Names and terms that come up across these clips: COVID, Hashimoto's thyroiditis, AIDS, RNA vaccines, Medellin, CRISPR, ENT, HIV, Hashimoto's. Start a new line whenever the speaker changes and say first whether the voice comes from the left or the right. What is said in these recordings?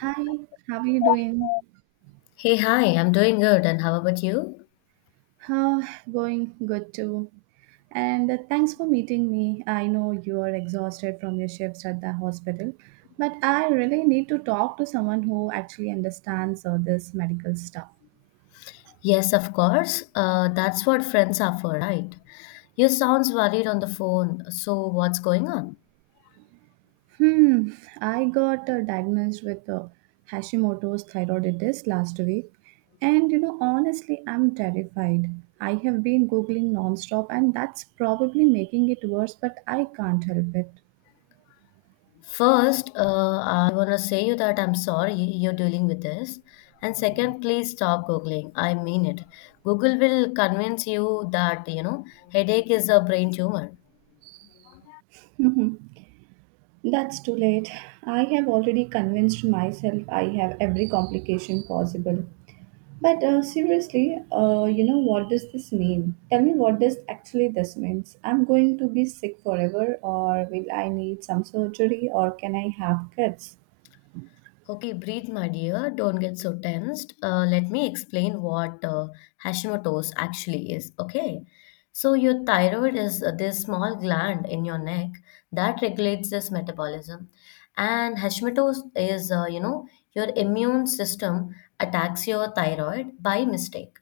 right: Hi, how are you doing?
left: Hey, hi, I'm doing good. And how about you?
right: How going good too. And thanks for meeting me. I know you are exhausted from your shifts at the hospital, but I really need to talk to someone who actually understands this medical stuff.
left: Yes, of course. That's what friends are for, right? You sounds worried on the phone. So, what's going on?
right: Hmm, I got diagnosed with Hashimoto's thyroiditis last week, and you know, honestly, I'm terrified. I have been googling nonstop, and that's probably making it worse, but I can't help it.
left: First, I want to say you that I'm sorry you're dealing with this. And second, please stop Googling. I mean it. Google will convince you that, headache is a brain tumor.
right: That's too late. I have already convinced myself I have every complication possible. But seriously, you know what does this mean? Tell me what does actually this means. I'm going to be sick forever, or will I need some surgery, or can I have kids?
left: Okay, breathe, my dear. Don't get so tensed. Let me explain what Hashimoto's actually is. Okay. So, your thyroid is this small gland in your neck that regulates this metabolism. And Hashimoto's is, your immune system attacks your thyroid by mistake.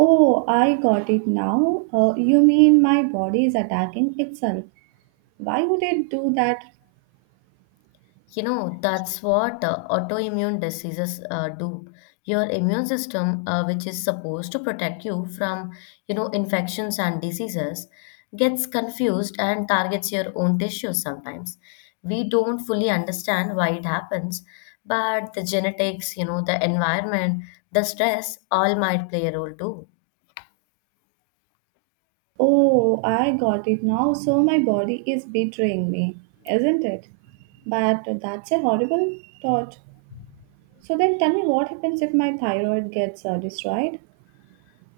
right: Oh, I got it now. You mean my body is attacking itself? Why would it do that?
left: That's what autoimmune diseases do. Your immune system, which is supposed to protect you from, infections and diseases, gets confused and targets your own tissues sometimes. We don't fully understand why it happens, but the genetics, the environment, the stress all might play a role too.
right: Oh, I got it now. So my body is betraying me, isn't it? But that's a horrible thought. So then tell me what happens if my thyroid gets destroyed?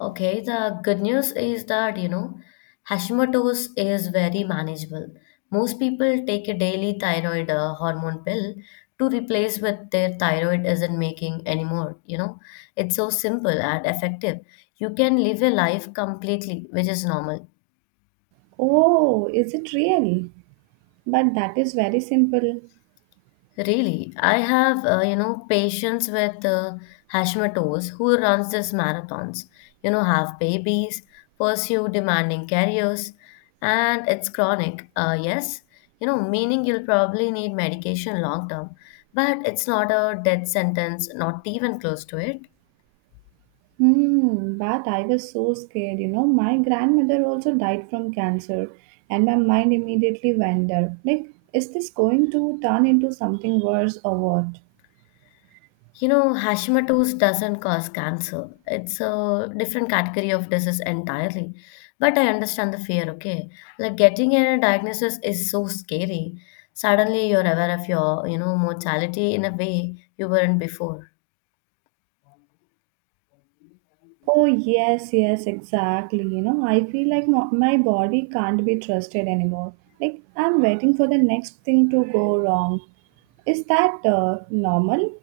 left: Okay, the good news is that, Hashimoto's is very manageable. Most people take a daily thyroid hormone pill to replace what their thyroid isn't making anymore. It's so simple and effective. You can live a life completely, which is normal.
right: Oh, is it real? But that is very simple.
left: Really, I have, patience with Hashimoto's who runs these marathons, have babies, pursue demanding careers, and it's chronic. Yes, meaning you'll probably need medication long term, but it's not a death sentence, not even close to it.
right: But I was so scared, you know. My grandmother also died from cancer, and my mind immediately went there. Like, is this going to turn into something worse or what?
left: Hashimoto's doesn't cause cancer. It's a different category of disease entirely. But I understand the fear, okay? Like getting a diagnosis is so scary. Suddenly you're aware of your, mortality in a way you weren't before.
right: Oh, yes, yes, exactly. You know, I feel like my body can't be trusted anymore. Like, I'm waiting for the next thing to go wrong. Is that normal?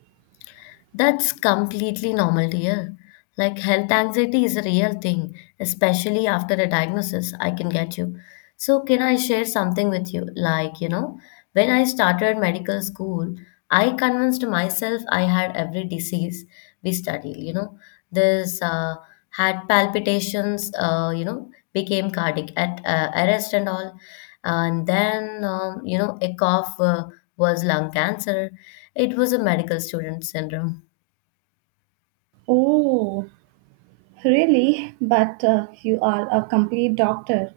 left: That's completely normal, dear. Like health anxiety is a real thing, especially after a diagnosis, I can get you. So, can I share something with you? Like, when I started medical school, I convinced myself I had every disease we studied. This had palpitations, became cardiac at, arrest and all. And then, a cough was lung cancer. It was a medical student syndrome.
right: Oh, really? But you are a complete doctor.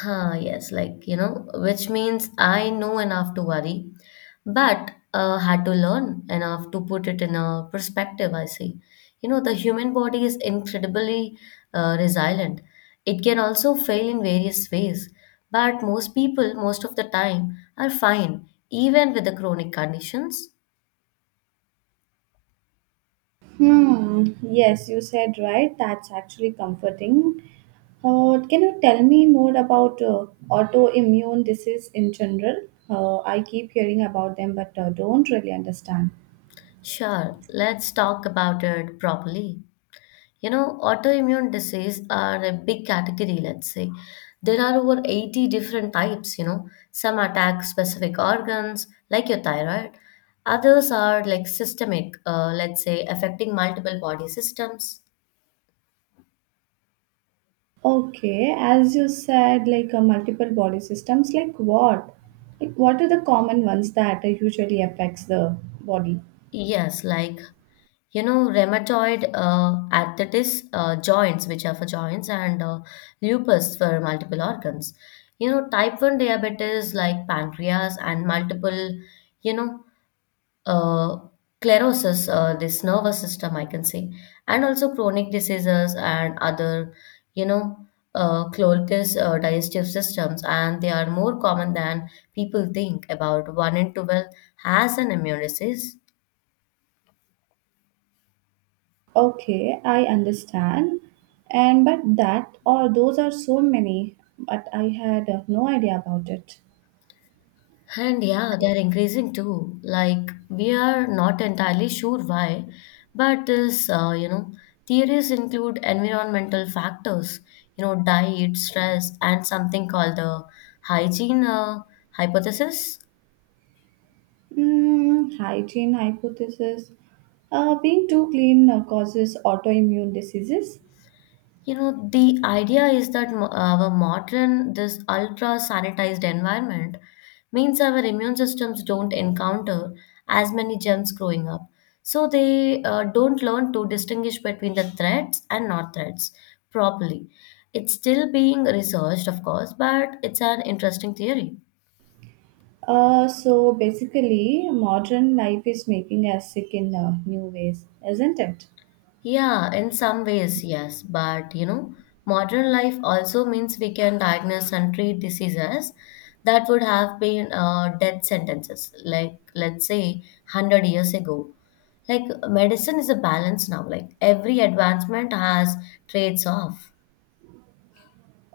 left: Huh, yes, like, which means I know enough to worry, but had to learn enough to put it in a perspective, I see. The human body is incredibly resilient. It can also fail in various ways, but most people, most of the time, are fine, even with the chronic conditions.
right: Yes, you said right. That's actually comforting. Can you tell me more about autoimmune disease in general? I keep hearing about them, but don't really understand.
left: Sure, let's talk about it properly. Autoimmune disease are a big category, let's say. There are over 80 different types. Some attack specific organs, like your thyroid. Others are like systemic, let's say, affecting multiple body systems.
right: Okay, as you said, like multiple body systems, like what? Like what are the common ones that usually affects the body?
left: Yes, like, rheumatoid arthritis, joints, which are for joints, and lupus for multiple organs. Type 1 diabetes, like pancreas, and multiple, you know, uh, sclerosis, this nervous system, I can say, and also chronic diseases and other, you know, colitis, digestive systems, and they are more common than people think. About one in 12 has an immune disease.
right: Okay, I understand. And but that or those are so many, but I had no idea about it.
left: And yeah, they're increasing too. Like, we are not entirely sure why, but this, theories include environmental factors, diet, stress, and something called the hygiene hypothesis.
right: Hygiene hypothesis. Being too clean causes autoimmune diseases.
left: The idea is that our modern, this ultra sanitized environment means our immune systems don't encounter as many germs growing up. So they don't learn to distinguish between the threats and not threats properly. It's still being researched, of course, but it's an interesting theory.
right: So basically, modern life is making us sick in new ways, isn't it?
left: Yeah, in some ways, yes. But modern life also means we can diagnose and treat diseases that would have been death sentences, like let's say 100 years ago. Like medicine is a balance now, like every advancement has trades off.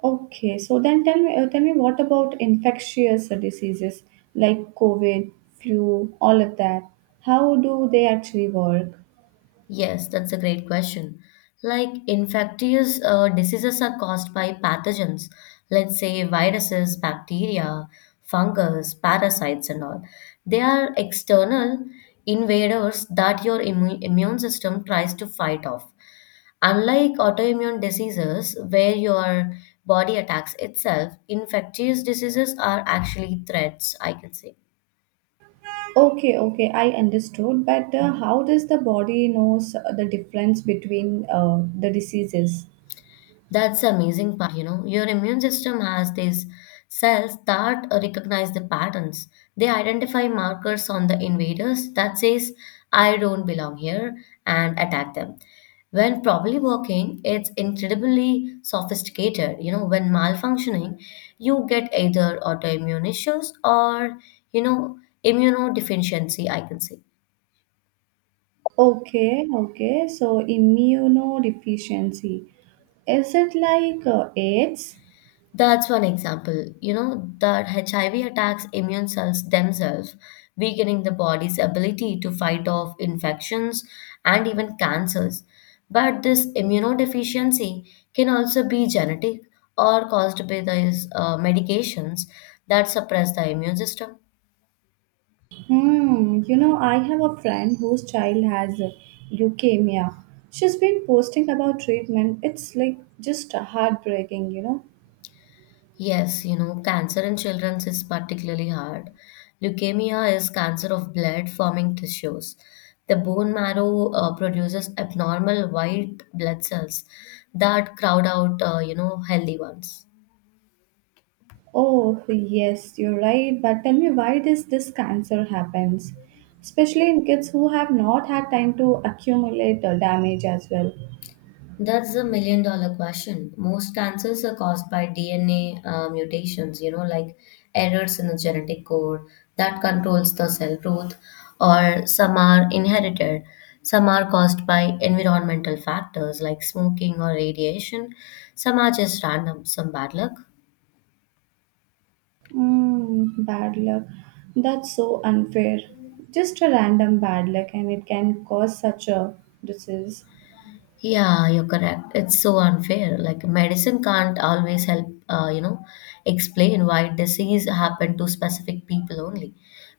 right: Okay, so then tell me, tell me what about infectious diseases like COVID, flu, all of that? How do they actually work?
left: Yes, that's a great question. Like infectious diseases are caused by pathogens, let's say viruses, bacteria, fungus, parasites, and all. They are external invaders that your immune system tries to fight off. Unlike autoimmune diseases, where your body attacks itself, infectious diseases are actually threats, I can say.
right: Okay, okay, I understood, but how does the body knows the difference between the diseases?
left: That's the amazing part, you know. Your immune system has these cells that recognize the patterns. They identify markers on the invaders that says, I don't belong here, and attack them. When properly working, it's incredibly sophisticated. When malfunctioning, you get either autoimmune issues or, you know, immunodeficiency, I can say.
right: Okay, okay, so immunodeficiency. Is it like AIDS?
left: That's one example. That HIV attacks immune cells themselves, weakening the body's ability to fight off infections and even cancers. But this immunodeficiency can also be genetic or caused by these medications that suppress the immune system.
right: You know, I have a friend whose child has leukemia. She's been posting about treatment. It's like just heartbreaking, you know.
left: Yes, cancer in children is particularly hard. Leukemia is cancer of blood forming tissues. The bone marrow produces abnormal white blood cells that crowd out, healthy ones.
right: Oh, yes, you're right. But tell me why does this cancer happens? Especially in kids who have not had time to accumulate damage as well.
left: That's the million dollar question. Most cancers are caused by DNA mutations, like errors in the genetic code that controls the cell growth, or some are inherited. Some are caused by environmental factors like smoking or radiation. Some are just random, some bad luck.
right: Bad luck. That's so unfair. Just a random bad luck, and it can cause such a disease.
left: Yeah, you're correct. It's so unfair. Like medicine can't always help, explain why disease happened to specific people only.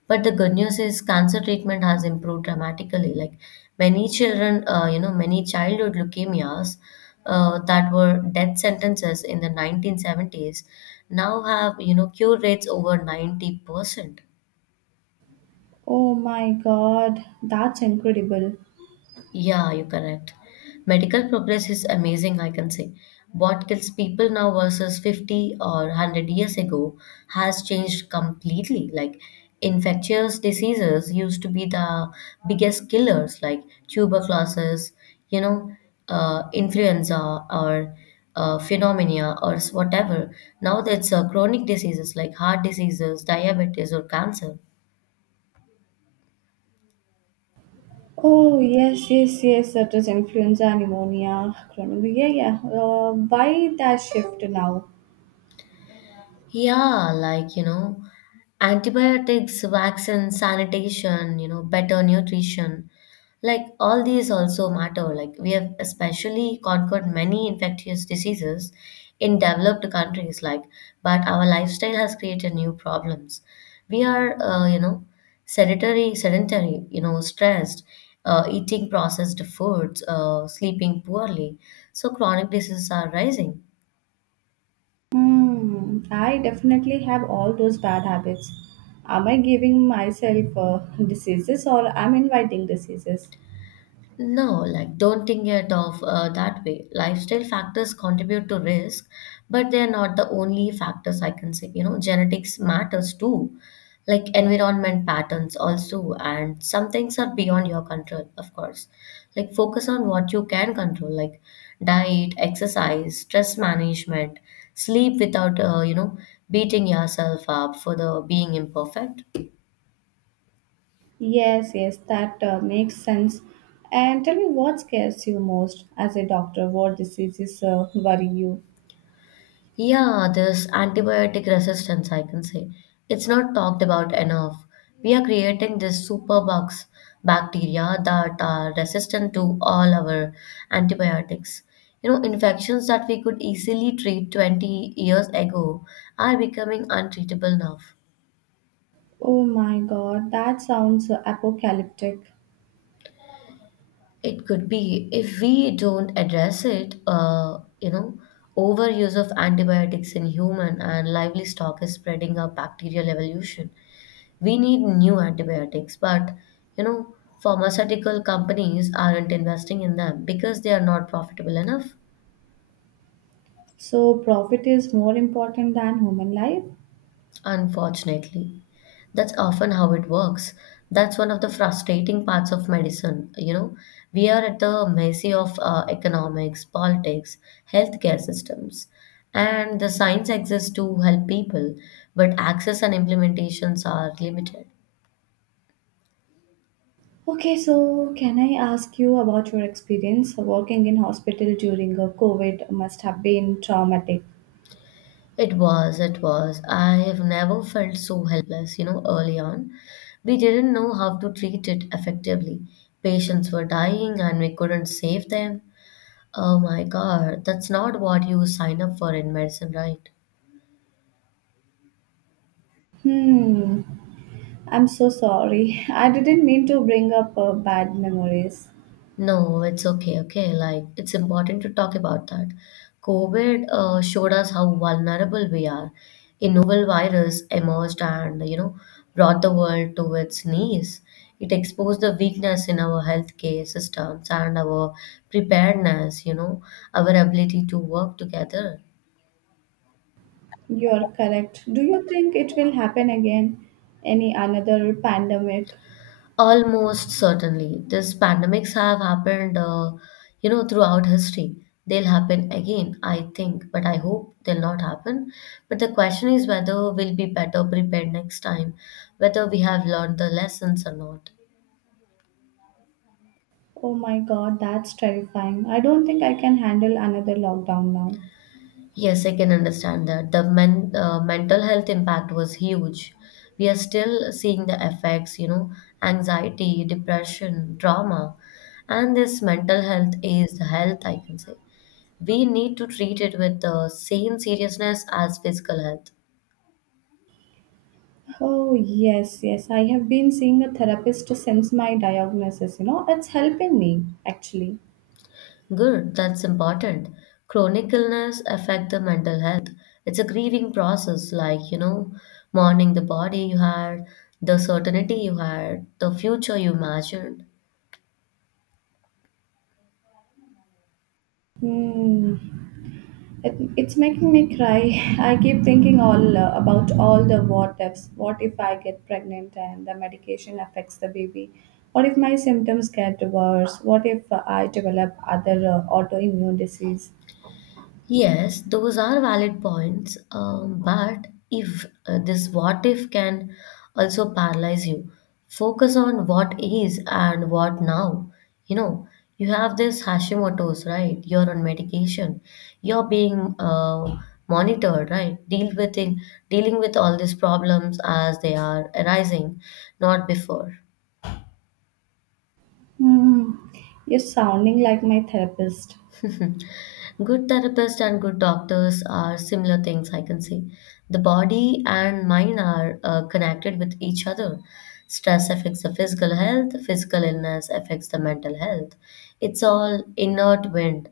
left: But the good news is cancer treatment has improved dramatically. Like many children, many childhood leukemias that were death sentences in the 1970s now have, cure rates over 90%.
right: Oh my god, that's incredible.
left: Yeah, you're correct. Medical progress is amazing, I can say. What kills people now versus 50 or 100 years ago has changed completely. Like, infectious diseases used to be the biggest killers, like tuberculosis, you know, influenza or pneumonia or whatever. Now that's chronic diseases like heart diseases, diabetes, or cancer.
right: Oh yes, yes, yes. That is influenza pneumonia. Chronic. Yeah, yeah. Why that shift now?
left: Yeah, like, antibiotics, vaccines, sanitation, better nutrition. Like, all these also matter. Like, we have especially conquered many infectious diseases in developed countries, like, but our lifestyle has created new problems. We are, sedentary, stressed, eating processed foods, sleeping poorly. So, chronic diseases are rising.
right: Hmm. I definitely have all those bad habits. Am I giving myself diseases or I'm inviting diseases?
left: No, like don't think it of that way. Lifestyle factors contribute to risk, but they are not the only factors I can say. Genetics matters too, like environment patterns also, and some things are beyond your control, of course. Like focus on what you can control, like diet, exercise, stress management, sleep without beating yourself up for the being imperfect.
right: Yes, yes. That makes sense. And tell me what scares you most as a doctor. What diseases worry you?
left: Yeah, this antibiotic resistance, I can say. It's not talked about enough. We are creating these superbugs, bacteria that are resistant to all our antibiotics. Infections that we could easily treat 20 years ago are becoming untreatable now.
right: Oh my God, that sounds apocalyptic.
left: It could be if we don't address it, overuse of antibiotics in human and livestock is spreading a bacterial evolution. We need new antibiotics, but you know, pharmaceutical companies aren't investing in them because they are not profitable enough.
right: So profit is more important than human life.
left: Unfortunately, that's often how it works. That's one of the frustrating parts of medicine. We are at the mercy of economics, politics, healthcare systems. And the science exists to help people, but access and implementations are limited.
right: Okay, so can I ask you about your experience working in hospital during a COVID must have been traumatic.
left: It was. I have never felt so helpless, early on. We didn't know how to treat it effectively. Patients were dying and we couldn't save them. Oh my God, that's not what you sign up for in medicine, right?
right: Hmm, I'm so sorry. I didn't mean to bring up bad memories.
left: No, it's okay, okay. Like, it's important to talk about that. COVID showed us how vulnerable we are. A novel virus emerged and, brought the world to its knees. It exposed the weakness in our healthcare systems and our preparedness, our ability to work together.
right: You're correct. Do you think it will happen again? Any another pandemic?
left: Almost certainly. These pandemics have happened, throughout history. They'll happen again, I think, but I hope they'll not happen. But the question is whether we'll be better prepared next time, whether we have learned the lessons or not.
right: Oh my god, that's terrifying. I don't think I can handle another lockdown now.
left: Yes, I can understand that. The mental health impact was huge. We are still seeing the effects, anxiety, depression, trauma, and this mental health is the health, I can say. We need to treat it with the same seriousness as physical health.
right: Oh, yes, yes. I have been seeing a therapist since my diagnosis. You know, it's helping me actually.
left: Good, that's important. Chronic illness affect the mental health. It's a grieving process, like mourning the body you had, the certainty you had, the future you imagined.
right: Hmm. It's making me cry. I keep thinking all about all the what ifs. What if I get pregnant and the medication affects the baby? What if my symptoms get worse? What if I develop other autoimmune disease?
left: Yes, those are valid points. But if this what if can also paralyze you, focus on what is and what now. You know, you have this Hashimoto's, right? You're on medication. You're being monitored, right? Deal with it, dealing with all these problems as they are arising, not before.
right: Hmm. You're sounding like my therapist.
left: Good therapists and good doctors are similar things, I can say. The body and mind are connected with each other. Stress affects the physical health, physical illness affects the mental health. It's all inert wind.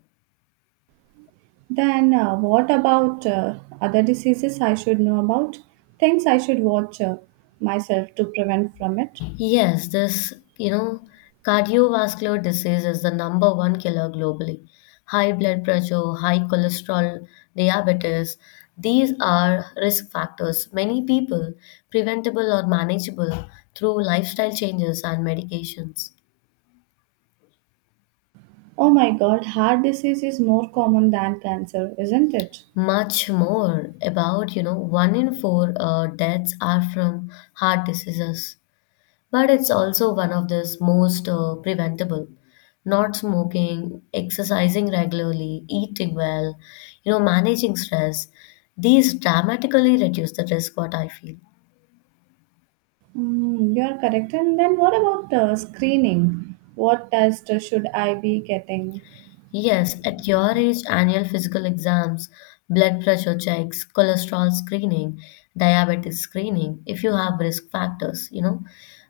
right: Then what about other diseases I should know about? Things I should watch myself to prevent from it?
left: Yes, you know, cardiovascular disease is the number one killer globally. High blood pressure, high cholesterol, diabetes, these are risk factors. Many people preventable or manageable through lifestyle changes and medications.
right: Oh my god, heart disease is more common than cancer, isn't it?
left: Much more about, you know, one in four deaths are from heart diseases, but it's also one of the most preventable. Not smoking, exercising regularly, eating well, you know, managing stress, these dramatically reduce the risk, what I feel.
right: You are correct. And then what about screening? What test should I be getting?
left: Yes, at your age, annual physical exams, blood pressure checks, cholesterol screening, diabetes screening, if you have risk factors, you know,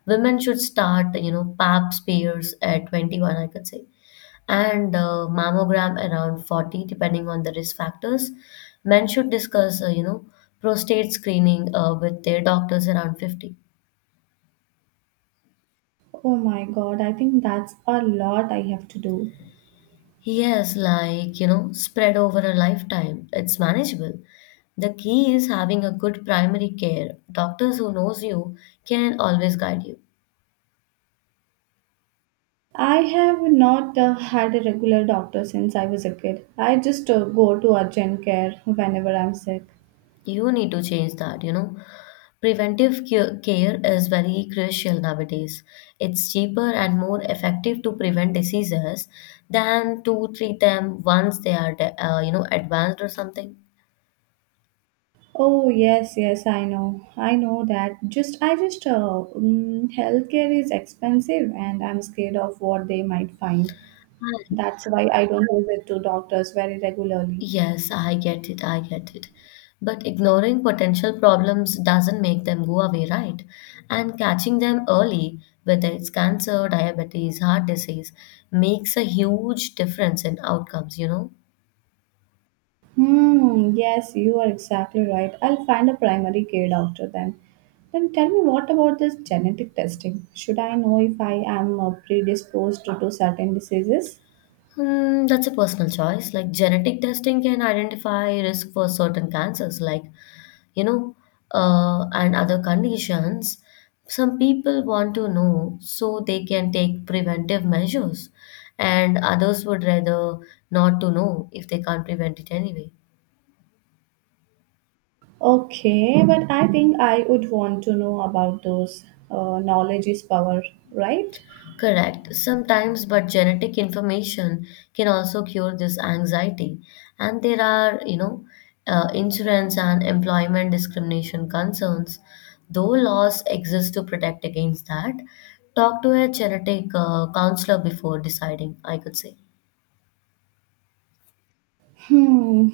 left: women should start, you know, pap smears at 21, I could say. And mammogram around 40 depending on the risk factors. Men should discuss prostate screening with their doctors around 50.
right: Oh my god, I think that's a lot I have to do.
left: Yes, like, you know, spread over a lifetime, it's manageable. The key is having a good primary care doctors who knows you, can always guide you.
right: I have not had a regular doctor since I was a kid. I just go to urgent care whenever I'm sick.
left: You need to change that, you know. Preventive care is very crucial nowadays. It's cheaper and more effective to prevent diseases than to treat them once they are, you know, advanced or something.
right: Oh yes, yes, I know. I know that. Just I just mm, Healthcare is expensive and I'm scared of what they might find.
left: Right.
right: That's why I don't visit to doctors very regularly.
left: Yes, I get it. I get it. But ignoring potential problems doesn't make them go away, right? And catching them early, whether it's cancer, diabetes, heart disease, makes a huge difference in outcomes, you know?
right: Yes, you are exactly right. I'll find a primary care doctor then. Then tell me what about this genetic testing? Should I know if I am predisposed to certain diseases?
left: Hmm, that's a personal choice. Like, genetic testing can identify risk for certain cancers, like, you know, and other conditions. Some people want to know so they can take preventive measures, and others would rather not to know if they can't prevent it anyway.
right: Okay, but I think I would want to know about those. Knowledge is power, right?
left: Correct. Sometimes, but genetic information can also cure this anxiety. And there are, insurance and employment discrimination concerns. Though laws exist to protect against that, talk to a genetic counselor before deciding, I could say.
right: Hmm.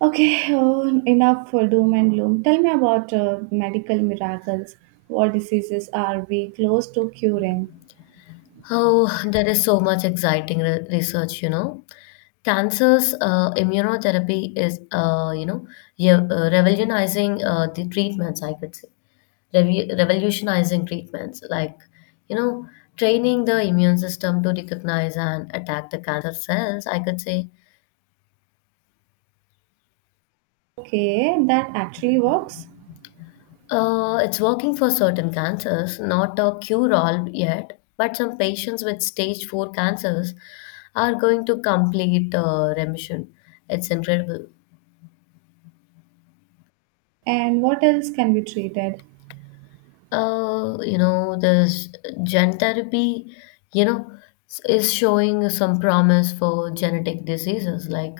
right: Okay, oh, enough for doom and gloom. Tell me about medical miracles. What diseases are we close to curing?
left: Oh, there is so much exciting research, you know. Cancer's immunotherapy is, you know, ye- revolutionizing the treatments, I could say. Revu- revolutionizing treatments like, you know, training the immune system to recognize and attack the cancer cells, I could say.
right: Okay, that actually works.
left: It's working for certain cancers, not a cure all yet, but some patients with stage 4 cancers are going to complete remission. It's incredible.
right: And what else can be treated?
left: This gen therapy, you know, is showing some promise for genetic diseases like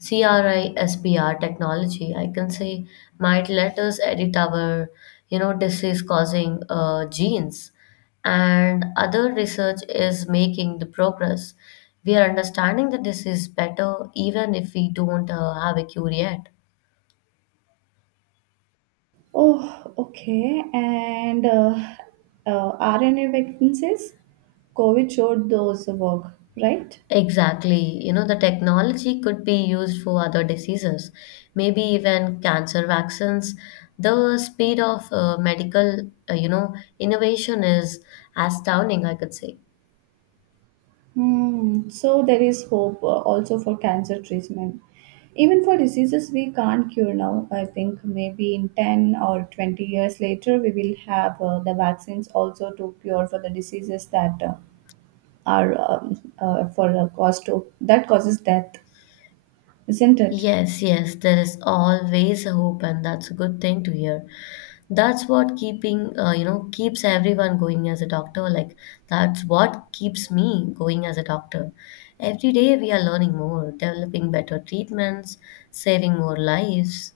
left: CRISPR technology. I can say might let us edit our, you know, disease-causing genes. And other research is making the progress. We are understanding the disease better, even if we don't have a cure yet.
right: Oh, okay. And RNA vaccines? COVID showed those work, right?
left: Exactly. You know, the technology could be used for other diseases, maybe even cancer vaccines. The speed of medical, you know, innovation is astounding, I could say.
right: Hmm. So there is hope also for cancer treatment. Even for diseases we can't cure now, I think maybe in 10 or 20 years later, we will have the vaccines also to cure for the diseases that are for a cause to that causes death, isn't it?
left: Yes, yes, there is always a hope, and that's a good thing to hear. That's what keeps everyone going as a doctor. Like, that's what keeps me going as a doctor. Every day we are learning more, developing better treatments, saving more lives.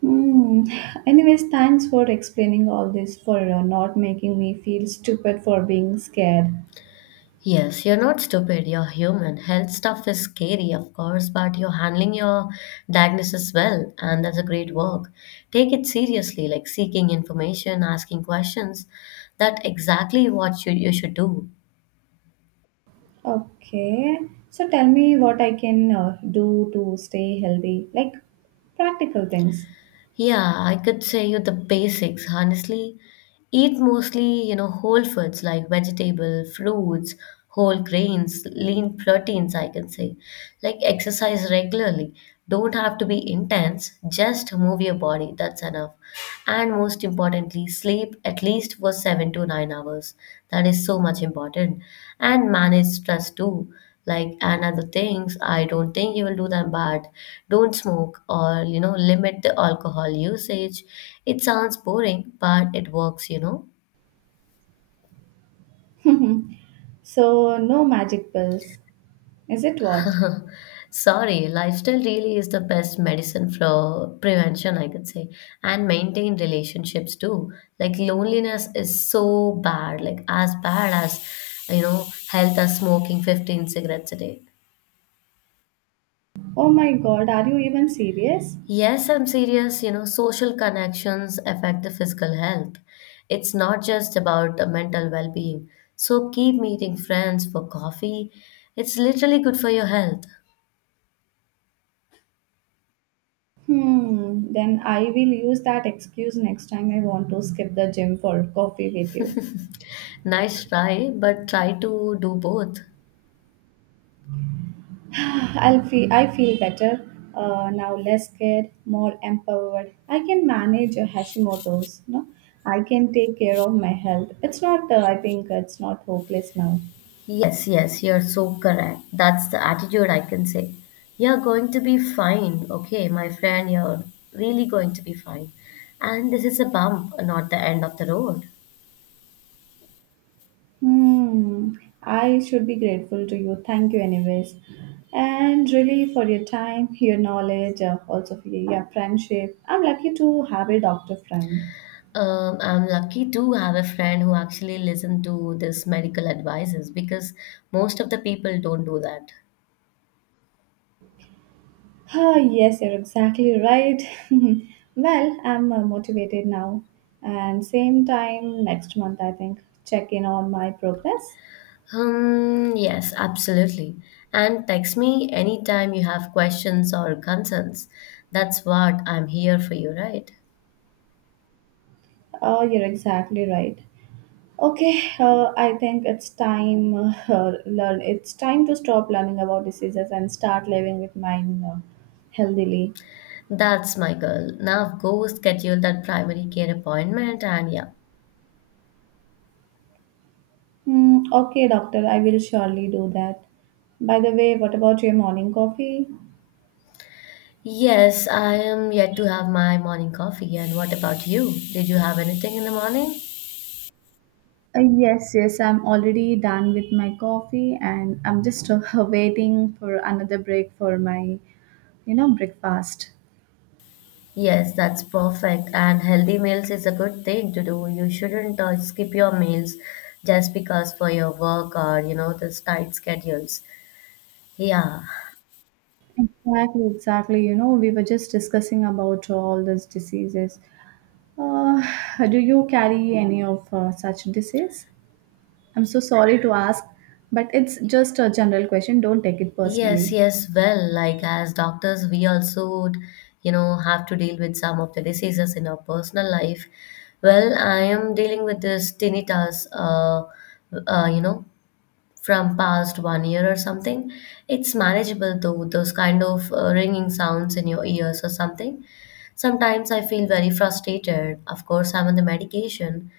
right: Hmm. Anyways, thanks for explaining all this, for not making me feel stupid for being scared.
left: Yes, you're not stupid, you're human. Health stuff is scary, of course, but you're handling your diagnosis well, and that's a great work. Take it seriously, like seeking information, asking questions. That's exactly what you should do.
right: Okay. So tell me what I can do to stay healthy, like practical things.
left: Yeah, I could say you the basics, honestly. Eat mostly, you know, whole foods like vegetable, fruits, whole grains, lean proteins, I can say. Like, exercise regularly. Don't have to be intense, just move your body, that's enough. And most importantly, sleep at least for 7 to 9 hours. That is so much important. And manage stress too. Like and other things, I don't think you will do them. But don't smoke, or, you know, limit the alcohol usage. It sounds boring, but it works, you know.
right: So, no magic pills. Is it what?
left: Sorry, lifestyle really is the best medicine for prevention, I could say, and maintain relationships too. Like, loneliness is so bad, like as bad as, you know, health as smoking 15 cigarettes a day.
right: Oh my god, are you even serious?
left: Yes, I'm serious, you know, social connections affect the physical health. It's not just about the mental well-being. So keep meeting friends for coffee. It's literally good for your health.
right: Hmm, then I will use that excuse next time I want to skip the gym for coffee with you.
left: Nice try, but try to do both.
right: I feel better now, less scared, more empowered. I can manage Hashimoto's. No, I can take care of my health. It's not. I think it's not hopeless now.
left: Yes, yes, you're so correct. That's the attitude, I can say. You're going to be fine, okay, my friend, you're really going to be fine. And this is a bump, not the end of the road.
right: Hmm. I should be grateful to you. Thank you, anyways, and really for your time, your knowledge, also for your friendship. I'm lucky to have a doctor friend.
left: I'm lucky to have a friend who actually listened to this medical advices, because most of the people don't do that.
right: Ah, yes, you're exactly right. Well, I'm motivated now. And same time next month, I think, check in on my progress.
left: Yes, absolutely. And text me anytime you have questions or concerns. That's what I'm here for you, right?
right: Oh, you're exactly right. Okay, I think it's time learn. It's time to stop learning about diseases and start living with mine healthily.
left: That's my girl. Now go schedule that primary care appointment and yeah.
right: Hmm. Okay, doctor, I will surely do that. By the way, what about your morning coffee?
left: Yes, I am yet to have my morning coffee. And what about you? Did you have anything in the morning?
right: Yes, yes, I'm already done with my coffee and I'm just waiting for another break for my, you know, breakfast.
left: Yes, that's perfect. And healthy meals is a good thing to do. You shouldn't skip your meals just because for your work or, you know, the tight schedules. Yeah.
right: Exactly, exactly. You know, we were just discussing about all these diseases. Uh, do you carry any of such disease? I'm so sorry to ask, but it's just a general question. Don't take it
left: Yes,
right: personally.
left: yes. Well, like as doctors, we also would, you know, have to deal with some of the diseases in our personal life. Well, I am dealing with this tinnitus, you know, from past 1 year or something. It's manageable though, those kind of ringing sounds in your ears or something. Sometimes I feel very frustrated. Of course, I'm on the medication,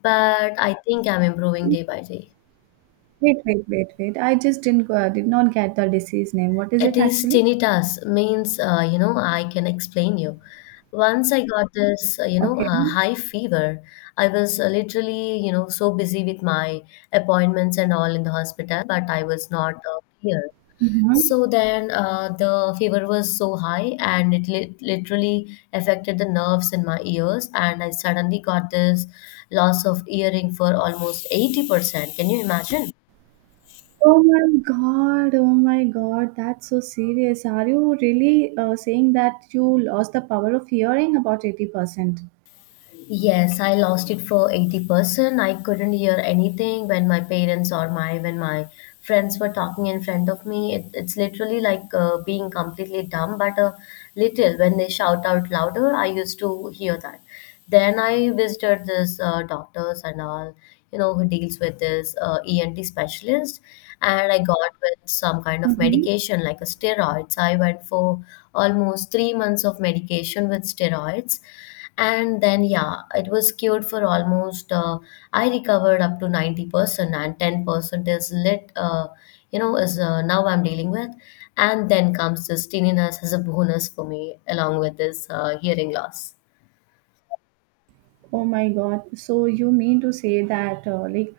left: but I think I'm improving day by day.
right: Wait, wait, wait, wait. I just didn't did not get the disease name. What is
left: It
right: it
left: is
right: actually?
left: tinnitus means, you know, I can explain you. Once I got this,
right: Okay.
left: high fever, I was literally, you know, so busy with my appointments and all in the hospital, but I was not clear.
right: Mhm.
left: So then the fever was so high and it literally affected the nerves in my ears, and I suddenly got this loss of hearing for almost 80%. Can you imagine?
right: Oh my oh my god, that's so serious. Are you really saying that you lost the power of hearing about 80%?
left: Yes, I lost it for 80%. I couldn't hear anything when my parents or my when my friends were talking in front of me. It's literally like being completely dumb, but a little when they shout out louder, I used to hear that. Then I visited this doctors and all, you know, who deals with this ENT specialist, and I got with some kind of
right: Mm-hmm.
left: medication like a steroids. I went for almost 3 months of medication with steroids, and then yeah, it was cured for almost I recovered up to 90%, and 10% is lit you know is now I'm dealing with. And then comes this tinnitus as a bonus for me along with this hearing loss.
right: Oh my god. So you mean to say that like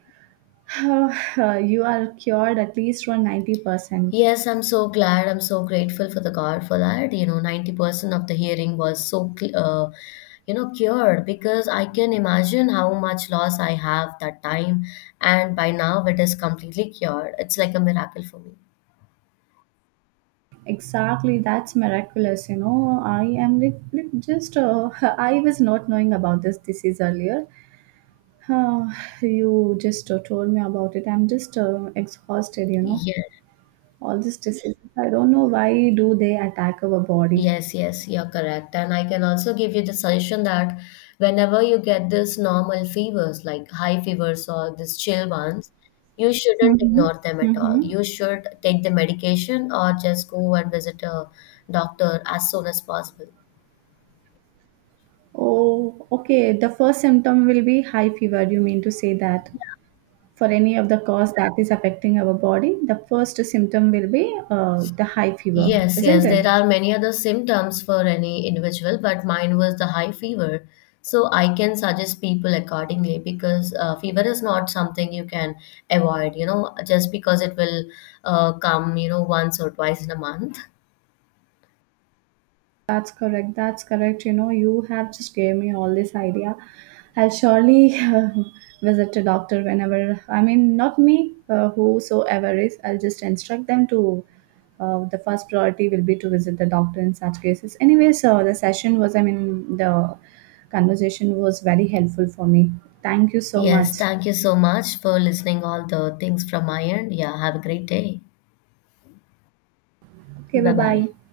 right: you are cured at least for 90%.
left: Yes, I'm so glad. I'm so grateful for the God for that. You know, 90% of the hearing was so, you know, cured, because I can imagine how much loss I have that time. And by now it is completely cured. It's like a miracle for me.
right: Exactly, that's miraculous, you know. I am like just I was not knowing about this disease earlier. Uh, you just told me about it. I'm just exhausted, you know.
left: Yeah.
right: All these diseases. I don't know why do they attack our body.
left: Yes, yes, you're correct. And I can also give you the suggestion that whenever you get this normal fevers, like high fevers or these chill ones, you shouldn't
right: Mm-hmm.
left: ignore them at all.
right: Mm-hmm.
left: You should take the medication or just go and visit a doctor as soon as possible.
right: Oh, okay. The first symptom will be high fever. You mean to say that for any of the cause that is affecting our body, the first symptom will be the high fever,
left: Yes, yes,
right: isn't it?
left: there are many other symptoms for any individual, but mine was the high fever. So I can suggest people accordingly because fever is not something you can avoid, you know, just because it will come, you know, once or twice in a month.
right: That's correct. That's correct. You know, you have just gave me all this idea. I'll surely visit a doctor whenever. I mean, not me, whosoever is. I'll just instruct them to. The first priority will be to visit the doctor in such cases. Anyway, so the session was. I mean, the conversation was very helpful for me. Thank you so
left: Yes,
right: much.
left: thank you so much for listening all the things from my end. Yeah, have a great day.
right: Okay. Bye
left: Bye bye.
right: bye.